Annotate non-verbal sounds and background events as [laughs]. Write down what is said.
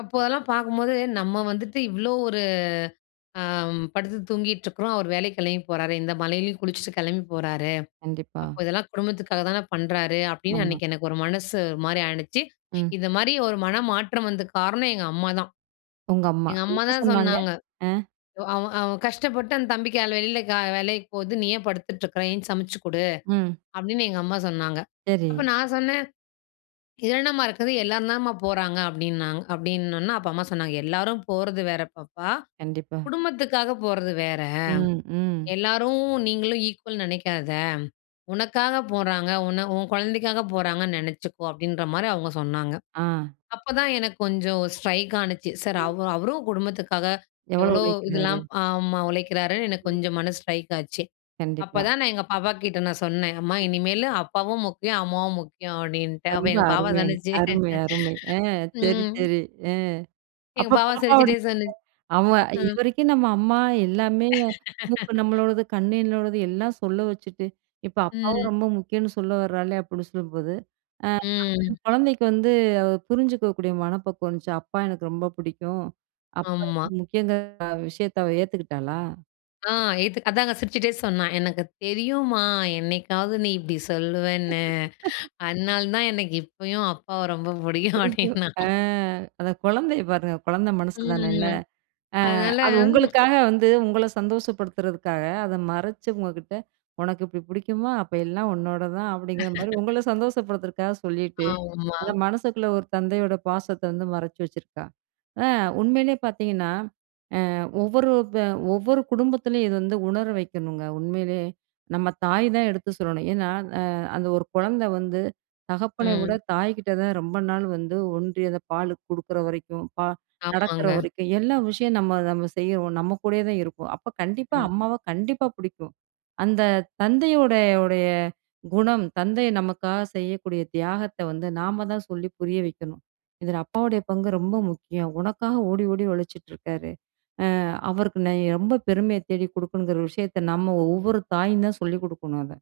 அப்போ அதெல்லாம் பார்க்கும்போது, "நம்ம வந்துட்டு இவ்வளோ ஒரு அ அம் படுத்து தூங்கிட்டுருக்கிறோம், அவர் வேலைக்கு கெளம்பி போறாரு. இந்த மழையிலயும் குளிச்சுட்டு கெளம்பி போறாரு. கண்டிப்பா. அப்போ இதெல்லாம் குடும்பத்துக்காக தான பண்றாரு." அப்படின்னு ஆமா. அன்னைக்கு எனக்கு ஒரு மனசு ஒரு மாரி ஆனுச்சு. ம். இது மாரி ஒரு மனமாற்றம் வந்ததுக்கு காரணம் எங்க அம்மாதான். உங்க அம்மா. எங்க அம்மா என்ன தான் சொன்னாங்க? சொன்னாங்க, அ. "அவன் அவன் கஷ்டப்பட்டு அந்த தம்பி காலைல வெளில கா வேலைக்கு போகுது. நீ ஏன் படுத்துட்டுருக்கிற? எந்திருச்சு சமைச்சுக் குடு." ம். அப்படின்னு எங்க அம்மா சொன்னாங்க. அப்ப சரி. நான் சொன்னேன், "இதுல என்னம்மா இருக்குது? எல்லாரும் தானம்மா போறாங்க." அப்படின்னாங் அப்படின்னொன்ன, அப்ப அம்மா சொன்னாங்க, "எல்லாரும் போறது வேற பாப்பா! கண்டிப்பா. குடும்பத்துகாக போறது வேற. ம், ம். எல்லாரும், நீங்களும் ஈக்வல்ன்னு நெனைக்காத. உனக்காக போறாங்க, உன்ன உன் குழந்தைக்காக போறாங்கன்னு நெனைச்சுக்கோ." அப்படின்ற மாரி அவுங்க சொன்னாங்க. ஆ. அப்ப தான் எனக்கு கொஞ்சம் ஸ்ட்ரைக் ஆனுச்சு. சரி [unintelligible] அவ் அவரும் குடும்பத்துக்காக எவ்வளோ எவ்வளோ உழைக்கிறாரு? இதெல்லாம் ஆமா. உழைக்கிறாருன்னு எனக்கு ம். கொஞ்சம் மனசு ஸ்ட்ரைக் ஆச்சு. கண்டிப்பா. அப்பதான் நான் எங்க பாப்பா கிட்ட நான் சொன்னேன், "அம்மா! ம். இனிமேலு அப்பாவும் முக்கியம், அம்மாவும் முக்கியம்." அப்படின்ட்டு. அப்ப ரொம்ப எங்க பாப்பா அருமைங்க. சொன்னுச்சு அருமை, அருமை. அ சரி, ம். சரி. அ. எங்க அப்ப பாப்பா பாப்பாவோட சிரிச்சிட்டே [unintelligible] சொன்னுச் ஆமா, ம். "இதுவரைக்கும் நம்ம அம்மா எல்லாமே, மூக்கு [laughs] நம்மளோடது, கண்ணு என்னோடது, எல்லாம் சொல்ல வச்சுட்டு, இப்ப அப்பாவும் ம். ரொம்ப முக்கியம்ன்னு சொல்லவறாளே." அப்படின்னு சொல்லும்போது, அ அந்த ம். குழந்தைக்கு வந்து புரிஞ்சுக்கக்கூடிய மனப்பக்குவம் வந்துச்சா? அப்பா எனக்கு ரொம்ப புடிக்கும். அப்பா ரொம்ப ஆமா. முக்கியம்ங்கிற விஷயத்தை அவ ஏத்துக்கிட்டாளா? ஆ. இதுக் அதாங்க சிரிச்சிட்டே சொன்னா, "எனக்கு தெரியும்மா என்னைக்காவது நீ இப்படி சொல்லுவேன்னு, [laughs] அதனால தான் எனக்கு இப்பயும் அப்பாவ ரொம்ப புடிக்கும்." புடிக்கும். அப்படின்னா. அ அந்த குழந்தைய பாருங்க! குழந்தை மனசு தான இல்ல? ம். அ அதனால அது ம் உங்களுக்காக வந்து உங்கள சந்தோஷப்படுத்துறதுக்காக அத மறைச்சு உங்ககிட்ட, "உனக்கு இப்படி புடிக்குமா? அப்ப எல்லாம் உன்னோடது தான்." அப்படிங்கிற மாரி உங்கள [laughs] சந்தோஷப்படுத்துறதுக்காக சொல்லீட்டு, ஆமா. அத மனசுக்குள்ள ஒரு தந்தையோட பாசத்த வந்து மறைச்சு வச்சுருக்கா. அ உண்மையிலே பார்த்தீங்கன்னா, அ ஒவ்வொரு ப ஒவ்வொரு குடும்பத்திலயும் இது வந்து உணர வைக்கணுங்க, உண்மையிலே. நம்ம தாய் தான் எடுத்து சொல்லணும். ஏன்னா அ அந்த ஒரு கொழந்த வந்து தகப்பன விட ம். தாய்க்கிட்ட தான் ரொம்ப நாள் வந்து ஒன்றி, அந்த பாலு குடுக்குற வரைக்கும், பா நடக்கிற ஆமாங்க. வரைக்கும், எல்லா விஷயம் நம்ம நம்ம செய்றோம். நம்ம கூடயே தான் இருப்போம். அப்ப கண்டிப்பா, ம். அம்மாவ கண்டிப்பா புடிக்கும். அந்த தந்தையுடைய உடைய குணம், தந்தை நமக்காக செய்யக்கூடிய தியாகத்த வந்து நாம தான் சொல்லி புரிய வைக்கணும். இதுல அப்பாவுடைய பங்கு ரொம்ப முக்கியம். உனக்காக ஓடி ஓடி உழைச்சிட்ருக்காரு. அ அவருக்கு நீ ரொம்ப பெருமைய தேடி குடுக்கணுங்கிற விஷயத்த நம்ம ஒவ்வொரு தாயும் தான் சொல்லிக் குடுக்கணும் அத.